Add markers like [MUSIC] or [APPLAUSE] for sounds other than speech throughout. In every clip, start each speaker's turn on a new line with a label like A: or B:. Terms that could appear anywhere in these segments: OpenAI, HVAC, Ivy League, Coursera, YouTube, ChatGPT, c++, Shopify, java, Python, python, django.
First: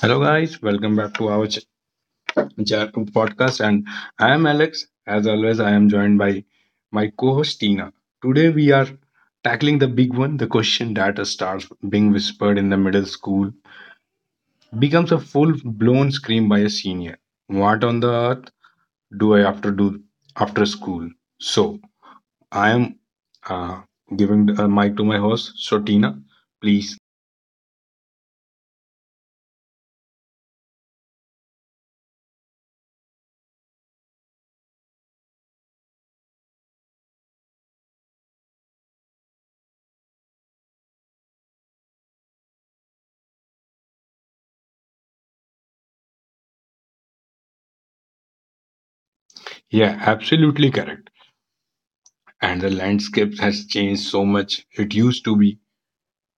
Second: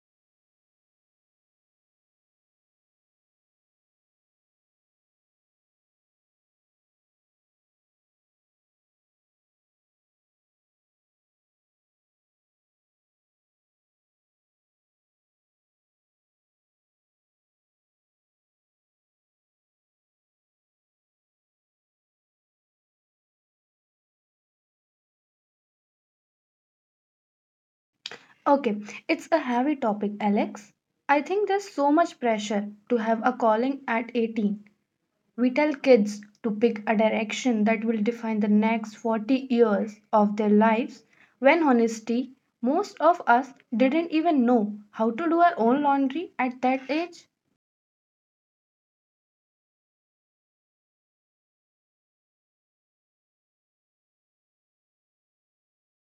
A: Hello, guys. Welcome back to our podcast. And I am Alex. As always, I am joined by my co host, Tina. Today, we are tackling the big one, the question that starts being whispered in the middle school, becomes a full blown scream by a senior. What on the earth do I have to do after school? So, I am uh, giving the mic to my host. So, Tina, please.
B: Okay, it's a heavy topic, Alex. I think there's so much pressure to have a calling at 18. We tell kids to pick a direction that will define the next 40 years of their lives, when honesty, most of us didn't even know how to do our own laundry at that age.
A: Yeah, absolutely correct, and the landscape has changed so much. It used to be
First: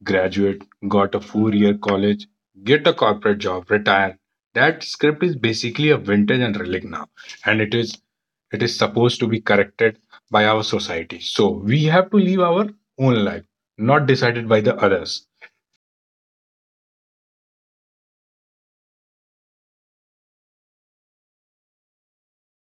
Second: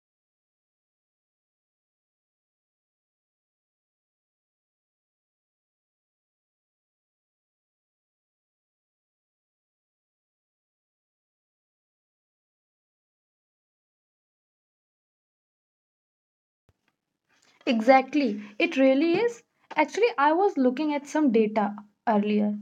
A: graduate, got a 4 year college, get a corporate job, retire. That script is basically a vintage and relic now, and it is supposed to be corrected by our society. So we have to live our own life, not decided by the others.
B: Exactly, it really is. Actually, I was looking at some data earlier.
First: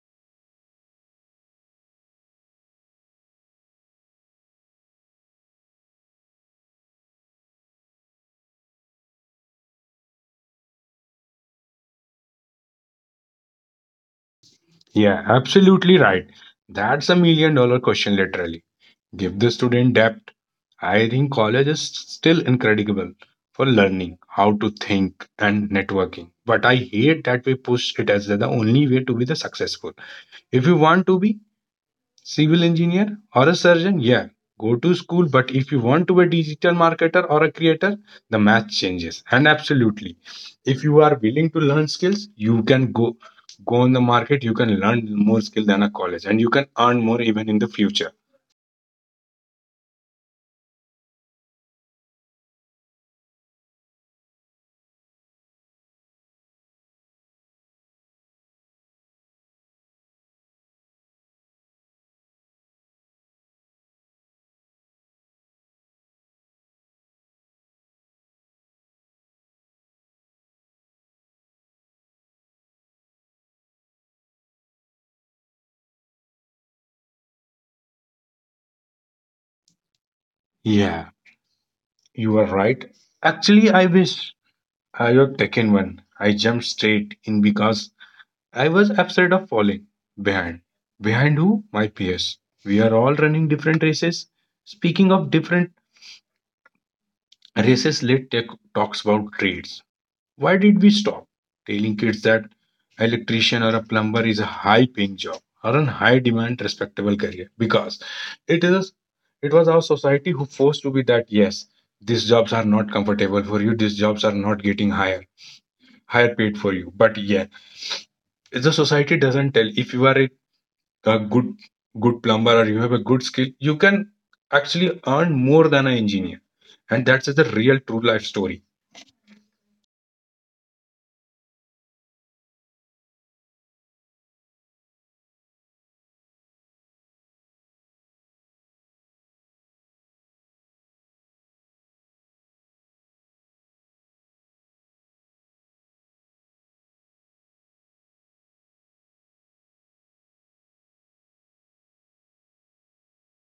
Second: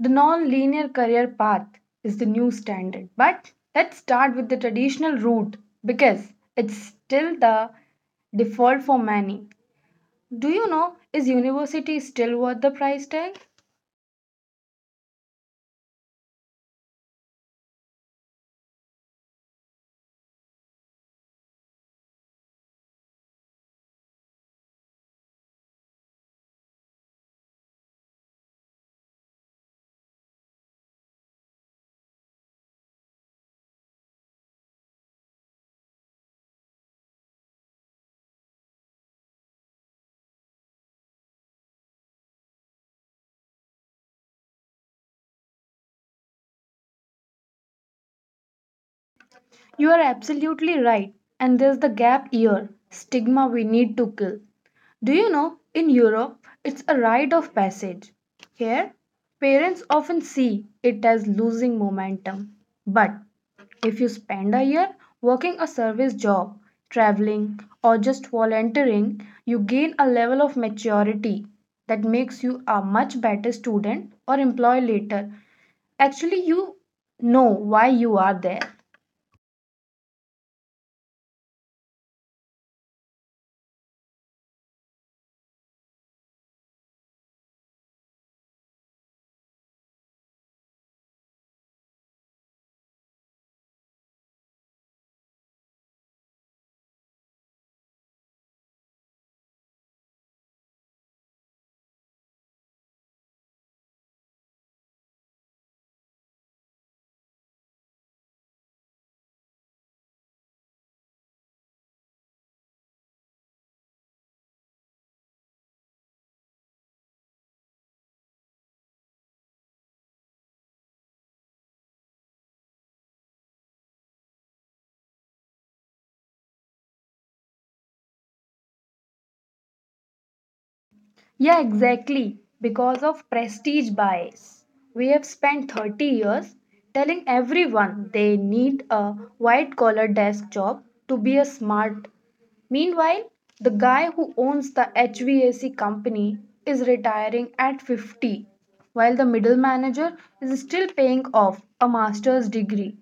B: The non linear career path is the new standard. But let's start with the traditional route because it's still the default for many. Do you know, is university still worth the price tag?
A: Yeah, absolutely right. That's a million dollar question, literally. Give the student depth. I think college is still incredible for learning how to think and networking. But I hate that we push it as the only way to be the successful. If you want to be civil engineer or a surgeon, yeah, go to school. But if you want to be a digital marketer or a creator, the math changes. And absolutely, if you are willing to learn skills, you can go on the market. You can learn more skill than a college, and you can earn more even in the future.
B: You are absolutely right. And there's the gap year stigma we need to kill. Do you know, in Europe, it's a rite of passage. Here, parents often see it as losing momentum. But if you spend a year working a service job, traveling, or just volunteering, you gain a level of maturity that makes you a much better student or employee later. Actually, you know why you are there.
A: Yeah, you are right. Actually, I wish I had taken one. I jumped straight in because I was afraid of falling behind. Behind who? My peers. We are all running different races. Speaking of different races, let's take talks about trades. Why did we stop telling kids that electrician or a plumber is a high paying job or a high demand respectable career? Because it is it was our society who forced to be that. Yes, these jobs are not comfortable for you, these jobs are not getting higher paid for you. But yeah, the society doesn't tell if you are a good good plumber or you have a good skill, you can actually earn more than an engineer. And that's the real true life story.
B: Yeah, exactly. Because of prestige bias. We have spent 30 years telling everyone they need a white collar desk job to be a smart. Meanwhile, the guy who owns the HVAC company is retiring at 50, while the middle manager is still paying off a master's degree.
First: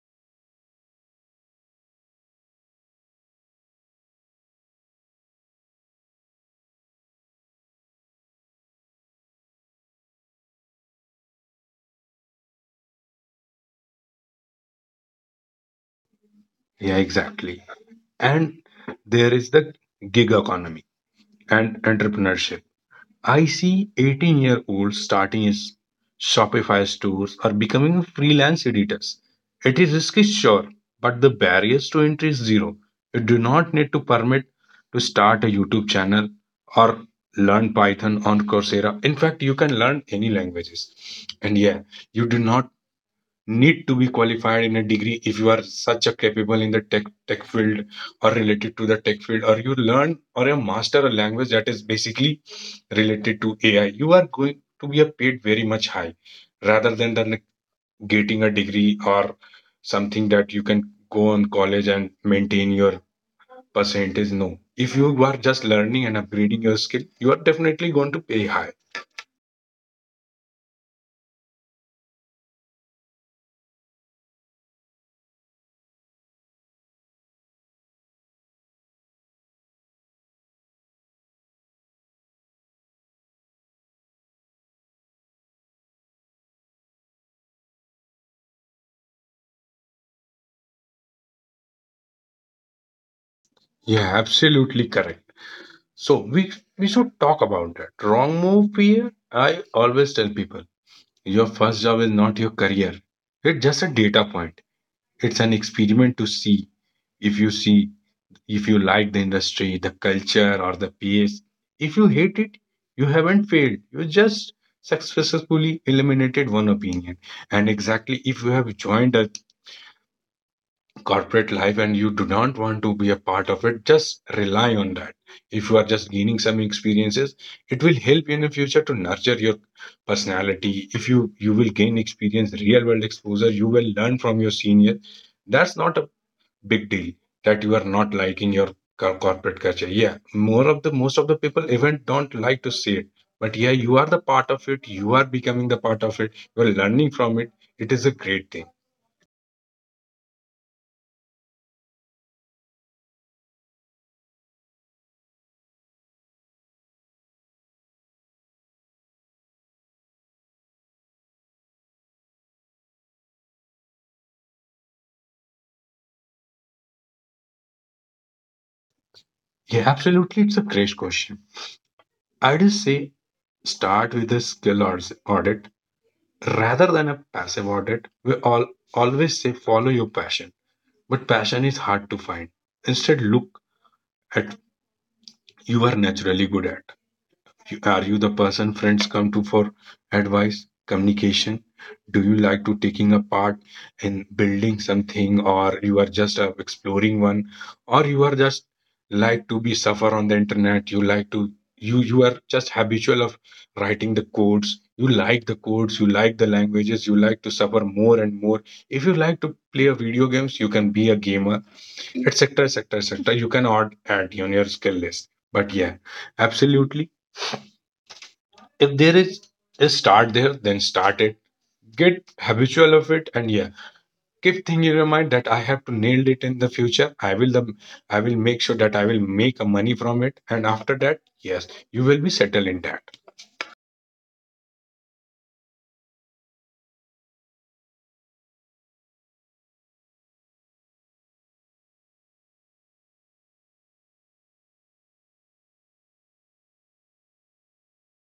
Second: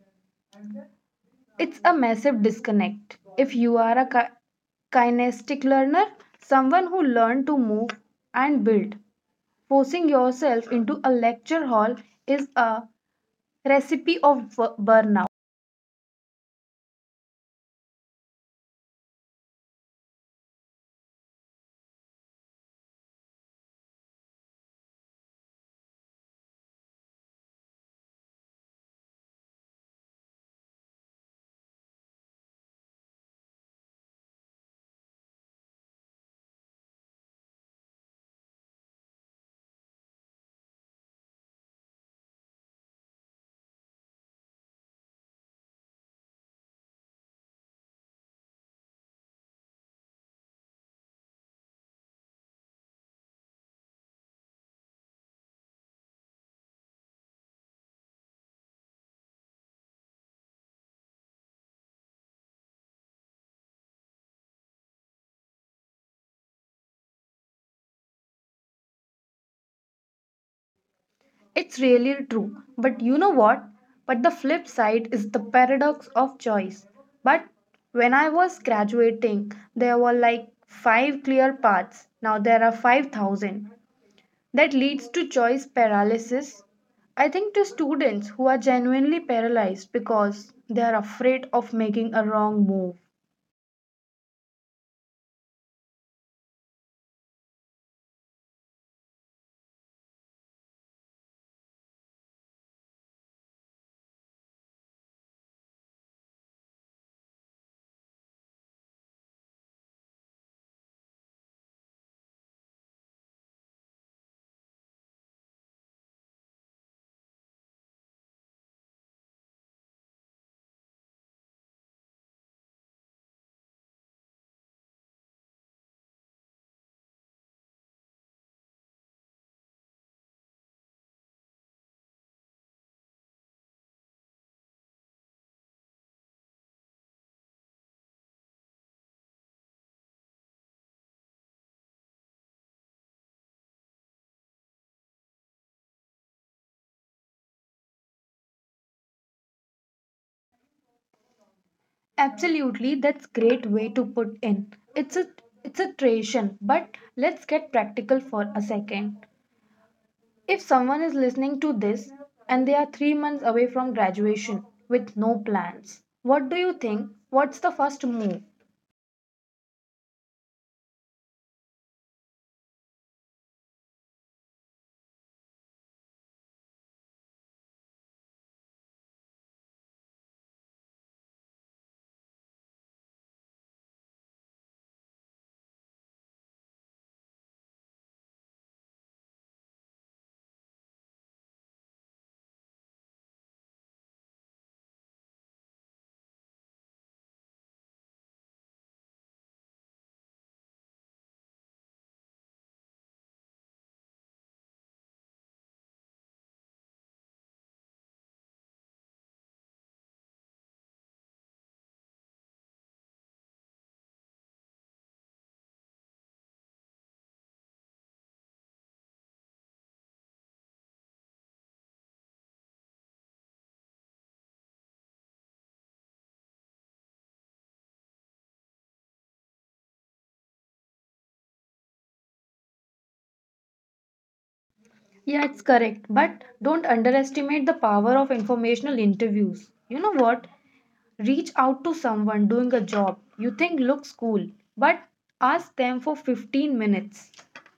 B: It's a massive disconnect. If you are a kinesthetic learner, someone who learned to move and build, forcing yourself into a lecture hall is a recipe of burnout.
A: Yeah, exactly. And there is the gig economy and entrepreneurship. I see 18-year-olds starting his Shopify stores or becoming freelance editors. It is risky, sure, but the barriers to entry is zero. You do not need to permit to start a YouTube channel or learn Python on Coursera. In fact, you can learn any languages. And yeah, you do not need to be qualified in a degree if you are such a capable in the tech field or related to the tech field, or you learn or you master a language that is basically related to AI. You are going to be a paid very much high rather than getting a degree or something that you can go on college and maintain your percentage. No, if you are just learning and upgrading your skill, you are definitely going to pay high.
B: It's really true. But you know what? But the flip side is the paradox of choice. But when I was graduating, there were like five clear paths. Now there are 5,000. That leads to choice paralysis. I think to students who are genuinely paralyzed because they are afraid of making a wrong move.
A: Yeah, absolutely correct. So we should talk about that. Wrong move fear. I always tell people your first job is not your career. It's just a data point. It's an experiment to see if you see if you like the industry, the culture, or the pace. If you hate it, you haven't failed. You just successfully eliminated one opinion. And exactly, if you have joined a corporate life and you do not want to be a part of it, just rely on that. If you are just gaining some experiences, it will help you in the future to nurture your personality. If you will gain experience, real world exposure, you will learn from your senior. That's not a big deal that you are not liking your corporate culture. Yeah, more of the most of the people even don't like to say it. But yeah, you are the part of it. You are becoming the part of it. You are learning from it. It is a great thing.
B: Absolutely, that's great way to put in. It's a tradition, but let's get practical for a second. If someone is listening to this and they are 3 months away from graduation with no plans, what do you think? What's the first move?
A: Yeah, absolutely. It's a great question. I just say start with a skill or audit rather than a passive audit. We all always say follow your passion, but passion is hard to find. Instead, look at you are naturally good at. Are you the person friends come to for advice, communication? Do you like to taking a part in building something, or you are just exploring one, or you are just like to be suffer on the internet? You like to you are just habitual of writing the codes. You like the codes, you like the languages, you like to suffer more and more. If you like to play a video games, you can be a gamer, etc, etc, etc. You can add on your skill list. But yeah, absolutely, if there is a start there, then start it. Get habitual of it. And yeah, keep thinking in your mind that I have to nail it in the future. I will make sure that I will make a money from it, and after that, yes, you will be settled in that.
B: Yeah, it's correct, but don't underestimate the power of informational interviews. You know what? Reach out to someone doing a job you think looks cool, but ask them for 15 minutes.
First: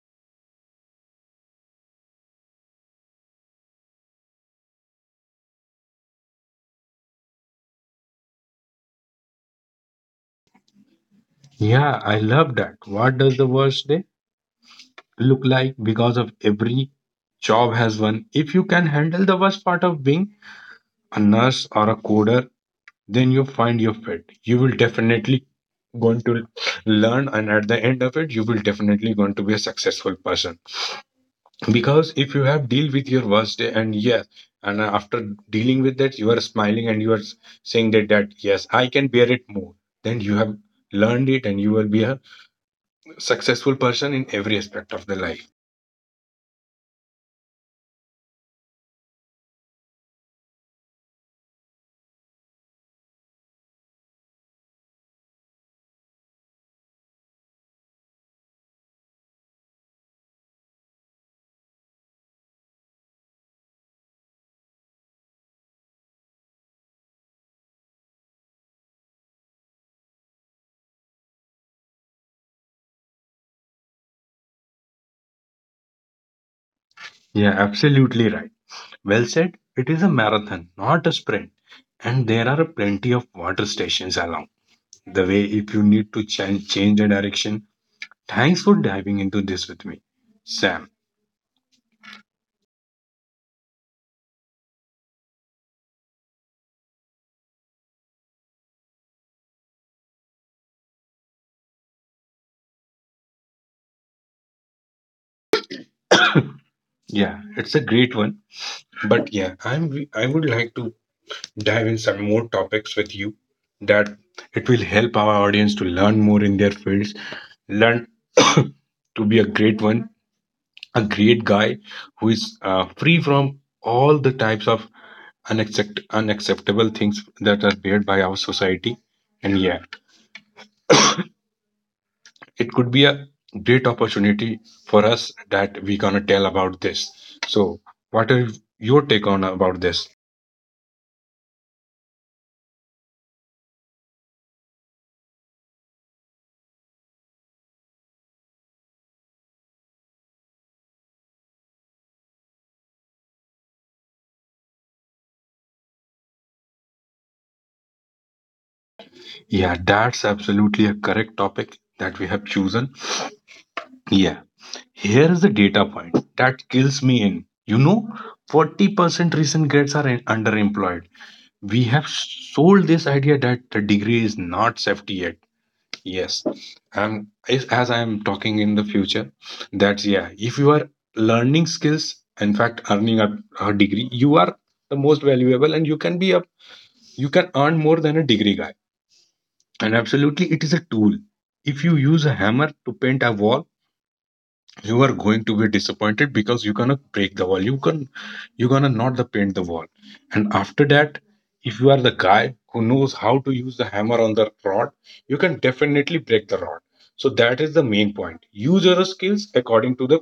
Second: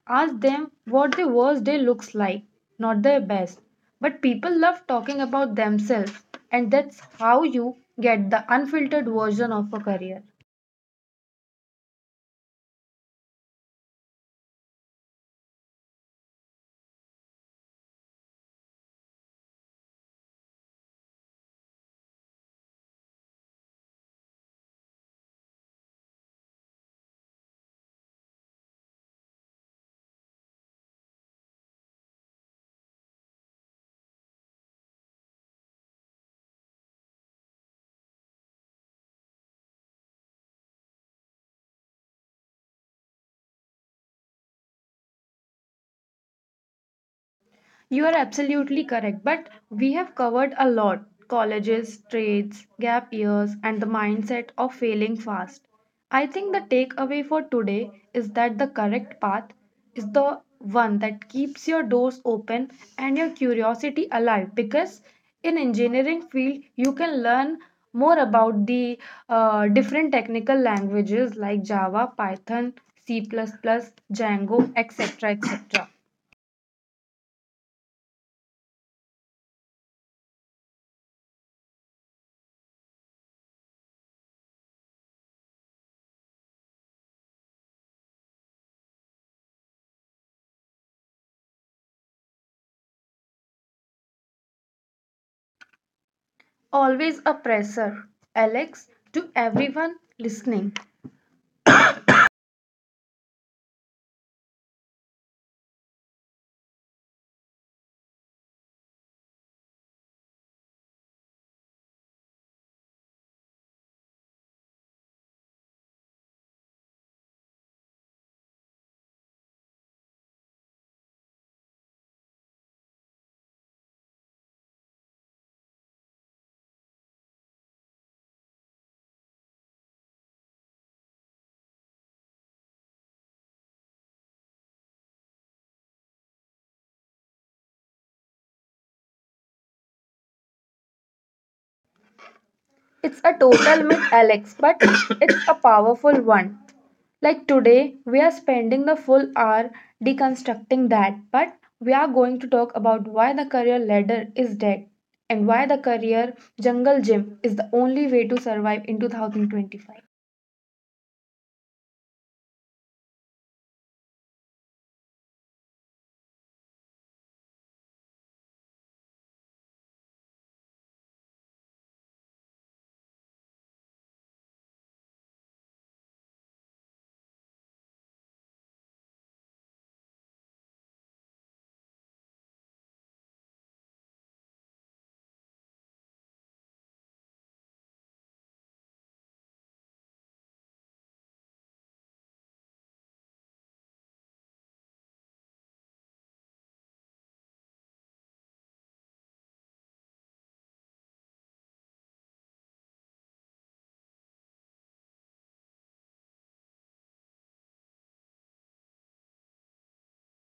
B: Ask them what their worst day looks like, not their best. But people love talking about themselves, and that's how you get the unfiltered version of a career.
A: Yeah, I love that. What does the worst day look like? Because of every job has one. If you can handle the worst part of being a nurse or a coder, then you find your fit. You will definitely going to learn, and at the end of it, you will definitely going to be a successful person. Because if you have deal with your worst day, and yes, and after dealing with that, you are smiling and you are saying that yes, I can bear it more, then you have learned it, and you will be a successful person in every aspect of the life.
B: You are absolutely correct, but we have covered a lot colleges, trades, gap years, and the mindset of failing fast. I think the takeaway for today is that the correct path is the one that keeps your doors open and your curiosity alive, because in engineering field you can learn more about the different technical languages like java python c++ django etc etc.
A: Yeah, absolutely right. Well said. It is a marathon, not a sprint, and there are plenty of water stations along the way if you need to change the direction. Thanks for diving into this with me, Sam.
B: Always a pressure, Alex, to everyone listening.
A: Yeah, it's a great one. But yeah, I would like to dive in some more topics with you that it will help our audience to learn more in their fields, learn [COUGHS] to be a great one, a great guy who is free from all the types of unacceptable things that are beared by our society. And yeah, it could be a great opportunity for us that we're gonna tell about this. So, what are your take on about this?
B: It's a total [COUGHS] myth, Alex, but it's a powerful one. Like today, we are spending the full hour deconstructing that, but we are going to talk about why the career ladder is dead and why the career jungle gym is the only way to survive in
A: Yeah,
B: 2025.
A: that's absolutely a correct topic that we have chosen. Yeah, here is the data point that kills me in. You know, 40% recent grads are underemployed. We have sold this idea that the degree is not safety yet. Yes. And if, as I am talking in the future, that's yeah, if you are learning skills, in fact, earning a degree, you are the most valuable, and you can be a you can earn more than a degree guy. And absolutely, it is a tool. If you use a hammer to paint a wall, you are going to be disappointed because you're gonna break the wall. You can you're gonna not the paint the wall. And after that, if you are the guy who knows how to use the hammer on the rod, you can definitely break the rod. So that is the main point, use your skills according to the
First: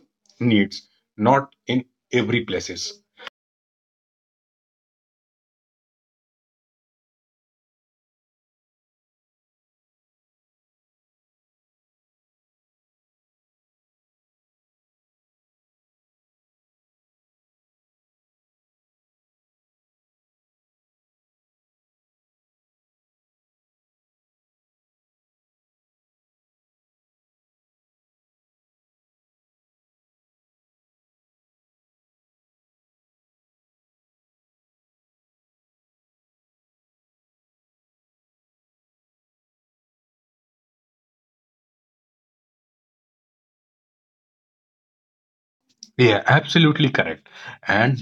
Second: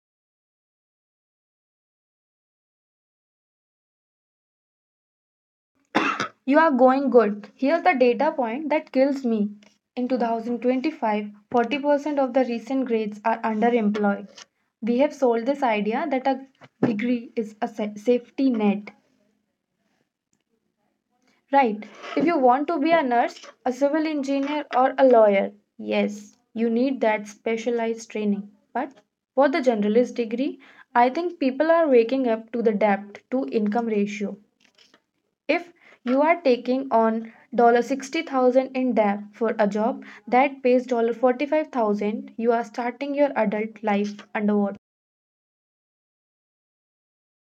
A: needs, not in every places.
B: You are going good. Here's the data point that kills me. In 2025, 40% of the recent grades are underemployed. We have sold this idea that a degree is a safety net. Right. If you want to be a nurse, a civil engineer, or a lawyer, yes, you need that specialized training. But for the generalist degree, I think people are waking up to the debt to income ratio. If you are taking on 60,000 in debt for a job that pays 45,000, you are starting your adult life underwater.
A: Yeah, absolutely correct. and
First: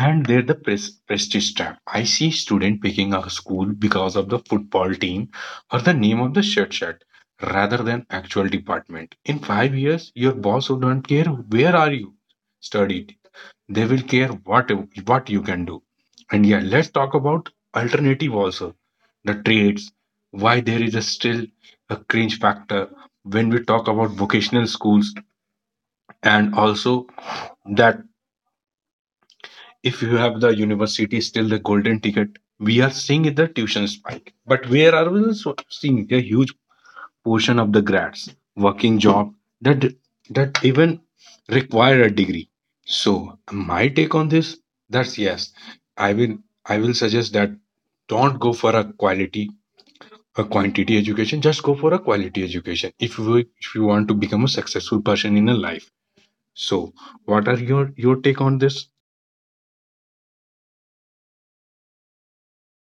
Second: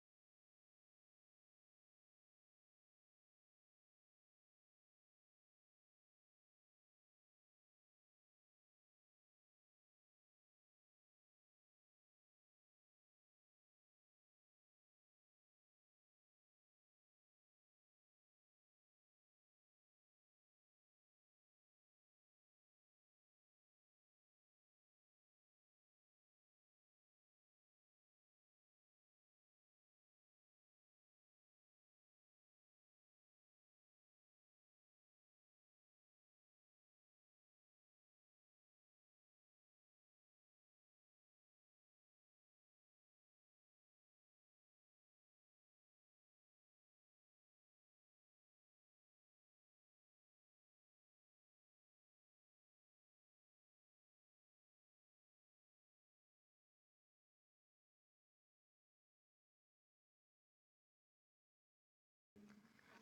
A: and they're the prestige tag. I see student picking a school because of the football team or the name of the shirt rather than actual department. In 5 years, your boss will not care where are you studied. They will care what you can do. And yeah, let's talk about alternative also. The trades, why there is a still a cringe factor when we talk about vocational schools, and also that if you have the university still the golden ticket. We are seeing the tuition spike, but where are we also seeing a huge portion of the grads working job that that even require a degree. So my take on this, that's yes, i will I will suggest that don't go for a quality a quantity education. Just go for a quality education if you want to become a successful person in a life. So what are your take on this?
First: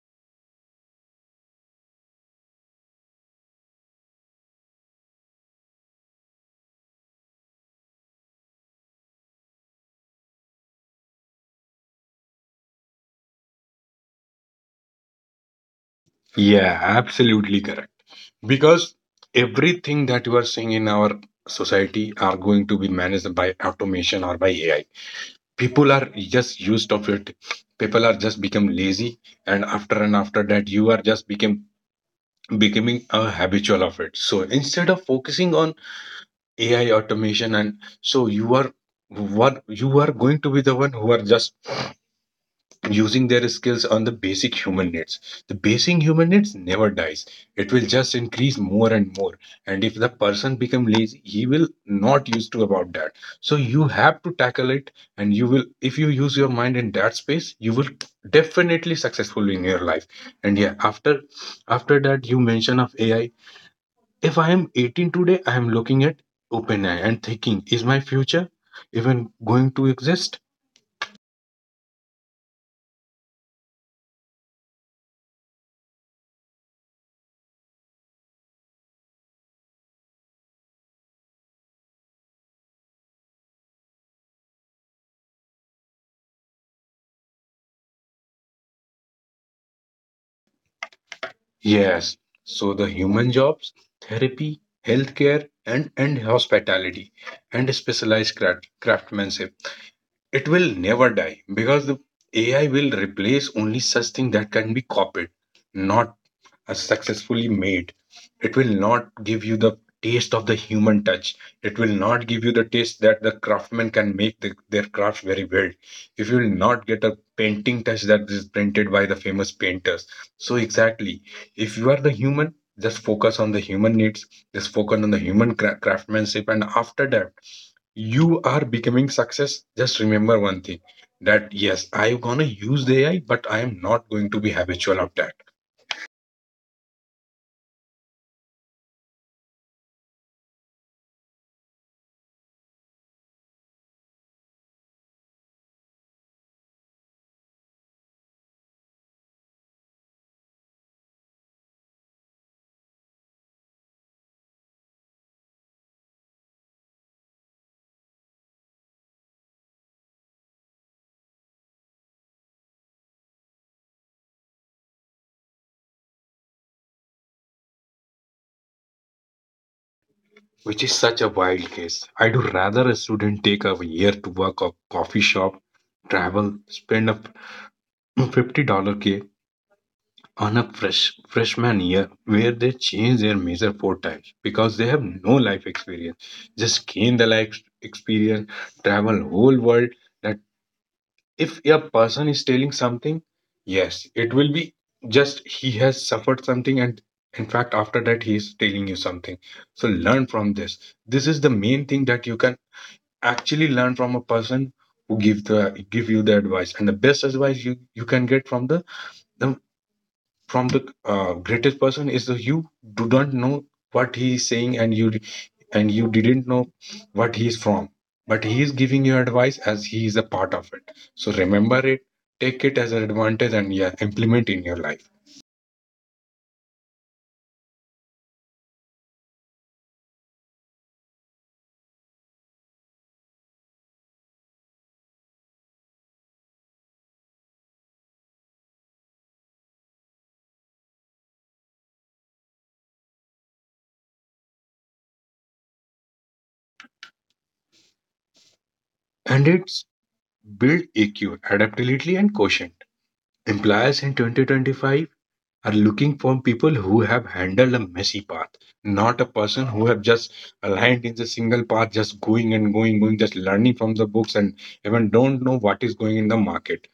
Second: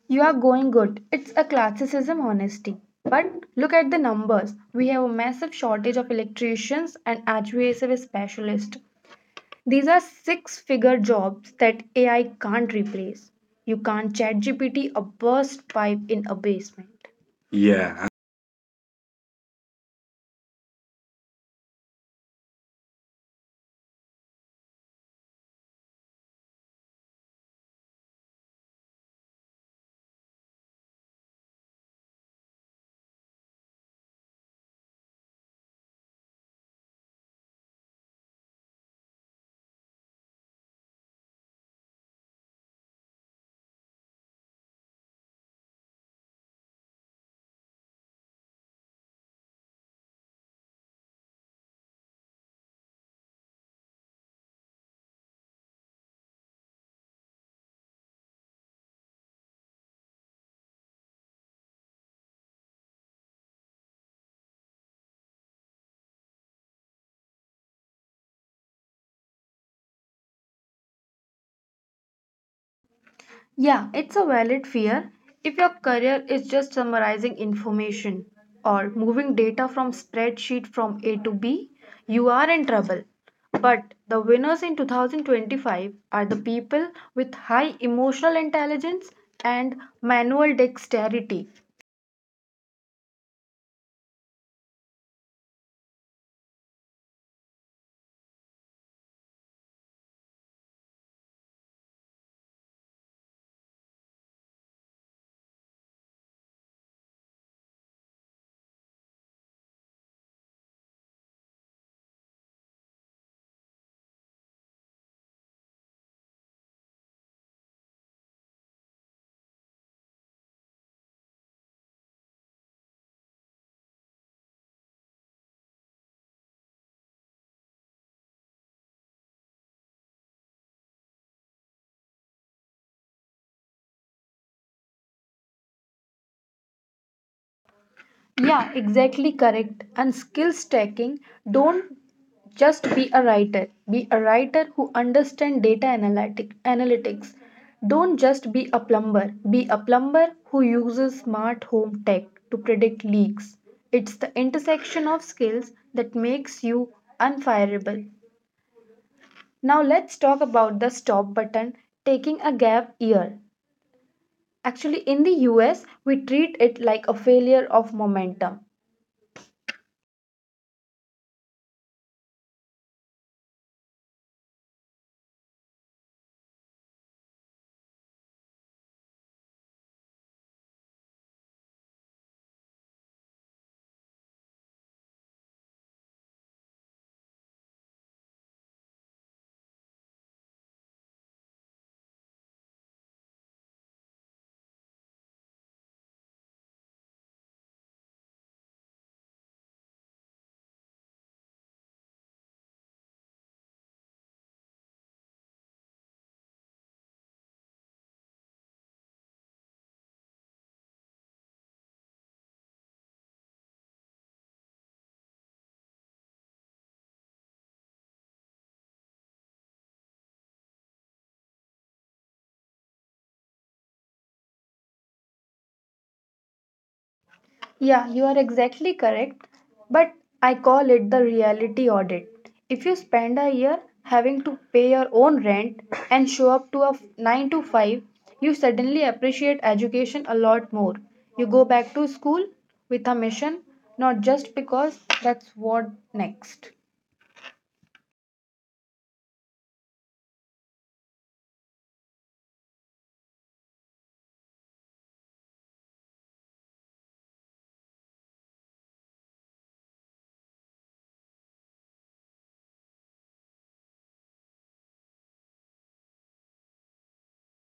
B: You are going good. It's a classicism honesty. But look at the numbers. We have a massive shortage of electricians and HVAC specialists. These are six-figure jobs that AI can't replace. You can't chat GPT a burst pipe in a
A: Yeah,
B: basement.
A: absolutely correct.
B: Yeah.
A: Because everything that you are seeing in our society are going to be managed by automation or by ai. People are just used of it. People are just become lazy, and after that you are just become becoming a habitual of it. So instead of focusing on AI automation and so you are what you are going to be the one who are just using their skills on the basic human needs. The basic human needs never dies. It will just increase more and more. And if the person become lazy, he will not used to about that. So you have to tackle it and you will if you use your mind in that space, you will definitely successful in your life. And yeah, after that you mention of AI. If I am 18 today, I am looking at OpenAI and thinking, is my future even going to exist?
B: Yeah, it's a valid fear. If your career is just summarizing information or moving data from spreadsheet from A to B, you are in trouble. But the winners in 2025 are the people with high emotional intelligence and manual dexterity.
A: Yes. So the human jobs, therapy, healthcare, and hospitality, and specialized craft, craftsmanship. It will never die because the AI will replace only such thing that can be copied, not successfully made. It will not give you the taste of the human touch. It will not give you the taste that the craftsmen can make their craft very well. If you will not get a painting touch that is printed by the famous painters. So exactly, if you are the human, just focus on the human needs. Just focus on the human craftsmanship, and after that you are becoming success, just remember one thing that yes, I'm gonna use the AI, but I am not going to be habitual of that,
B: Yeah, exactly correct. And skill stacking, don't just be a writer. Be a writer who understands data analytics. Don't just be a plumber. Be a plumber who uses smart home tech to predict leaks. It's the intersection of skills that makes you unfireable. Now let's talk about the stop button taking a gap year. Actually, in the US, we treat it like a failure of momentum.
A: which is such a wild case. I do rather a student take a year to work a coffee shop, travel, spend a $50K on a freshman year where they change their major four times because they have no life experience. Just gain the life experience, travel whole world. That if a person is telling something, yes, it will be, just he has suffered something, and in fact after that he is telling you something. So learn from this. This is the main thing that you can actually learn from a person who give you the advice. And the best advice you can get from the from the greatest person is, the you do not know what he is saying, and you didn't know what he is from, but he is giving you advice as he is a part of it. So remember it, take it as an advantage, and yeah, implement in your life.
B: Yeah, you are exactly correct. But I call it the reality audit. If you spend a year having to pay your own rent and show up to a 9 to 5, you suddenly appreciate education a lot more. You go back to school with a mission, not just because that's what next.
A: And it's build EQ, adaptability and quotient. Employers in 2025 are looking for people who have handled a messy path, not a person who have just aligned in the single path, just going and going, going, just learning from the books and even don't know what is going in the market.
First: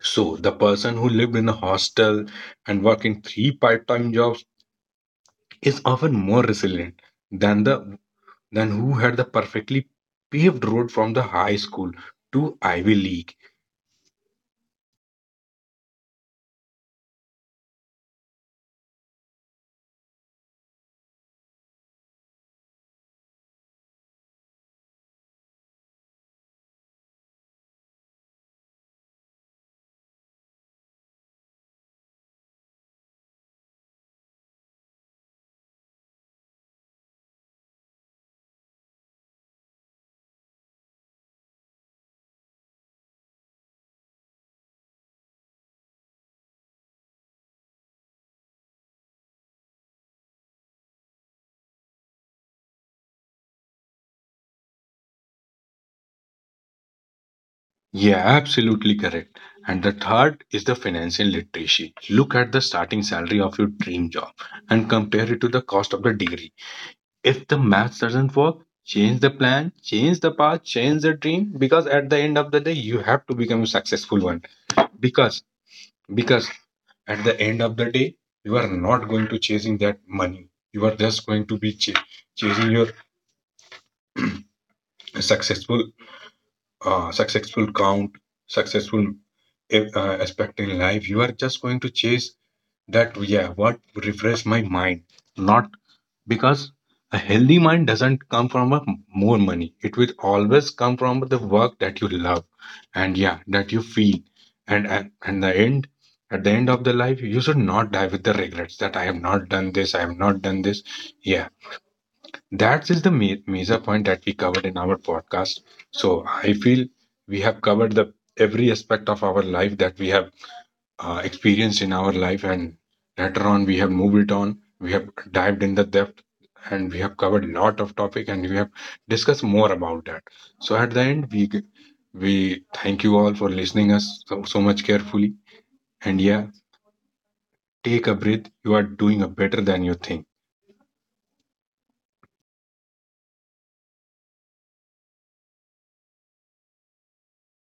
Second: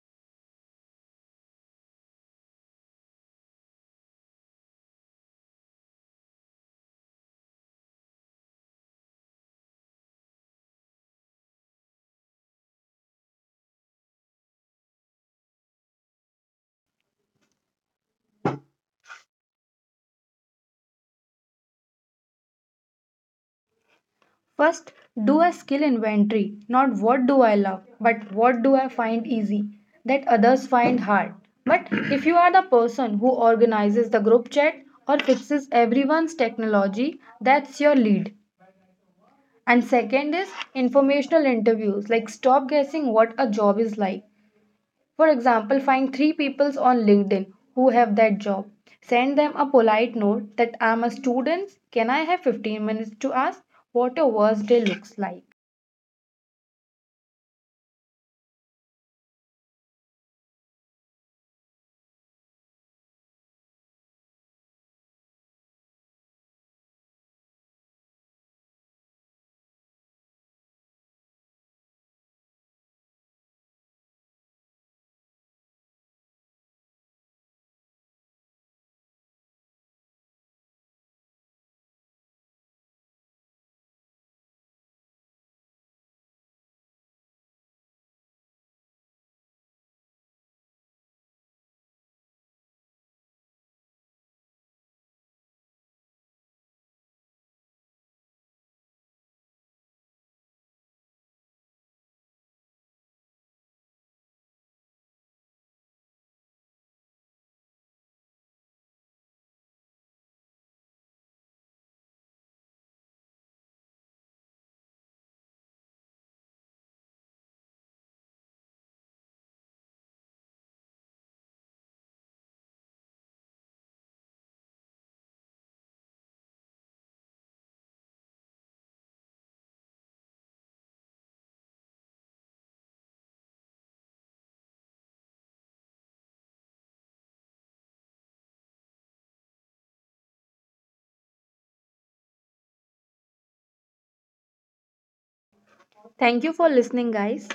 A: So the person who lived in a hostel and working three part-time jobs is often more resilient than the than who had the perfectly paved road from the high school to Ivy League.
B: First, do a skill inventory, not what do I love, but what do I find easy that others find hard. But if you are the person who organizes the group chat or fixes everyone's technology, that's your lead. And second is informational interviews, like stop guessing what a job is like. For example, find three people on LinkedIn who have that job. Send them a polite note that I'm a student. Can I have 15 minutes to ask what your worst day looks like?
A: Yeah, absolutely correct. And the third is the financial literacy. Look at the starting salary of your dream job and compare it to the cost of the degree. If the math doesn't work, change the plan, change the path, change the dream, because at the end of the day you have to become a successful one. Because because at the end of the day, you are not going to chasing that money. You are just going to be chasing your successful, successful count, successful aspect in life. You are just going to chase that, yeah, what refresh my mind. Not because a healthy mind doesn't come from a more money. It will always come from the work that you love and, yeah, that you feel. And at, and the end, at the end of the life, you should not die with the regrets that I have not done this, I have not done this. Yeah, that is the major point that we covered in our podcast. So I feel we have covered the every aspect of our life that we have experienced in our life, and later on we have moved it on. We have dived in the depth, and we have covered lot of topic, and we have discussed more about that. So at the end, we thank you all for listening us so, so much carefully. And yeah, take a breath. You are doing a better than you think.
B: Thank you for listening, guys.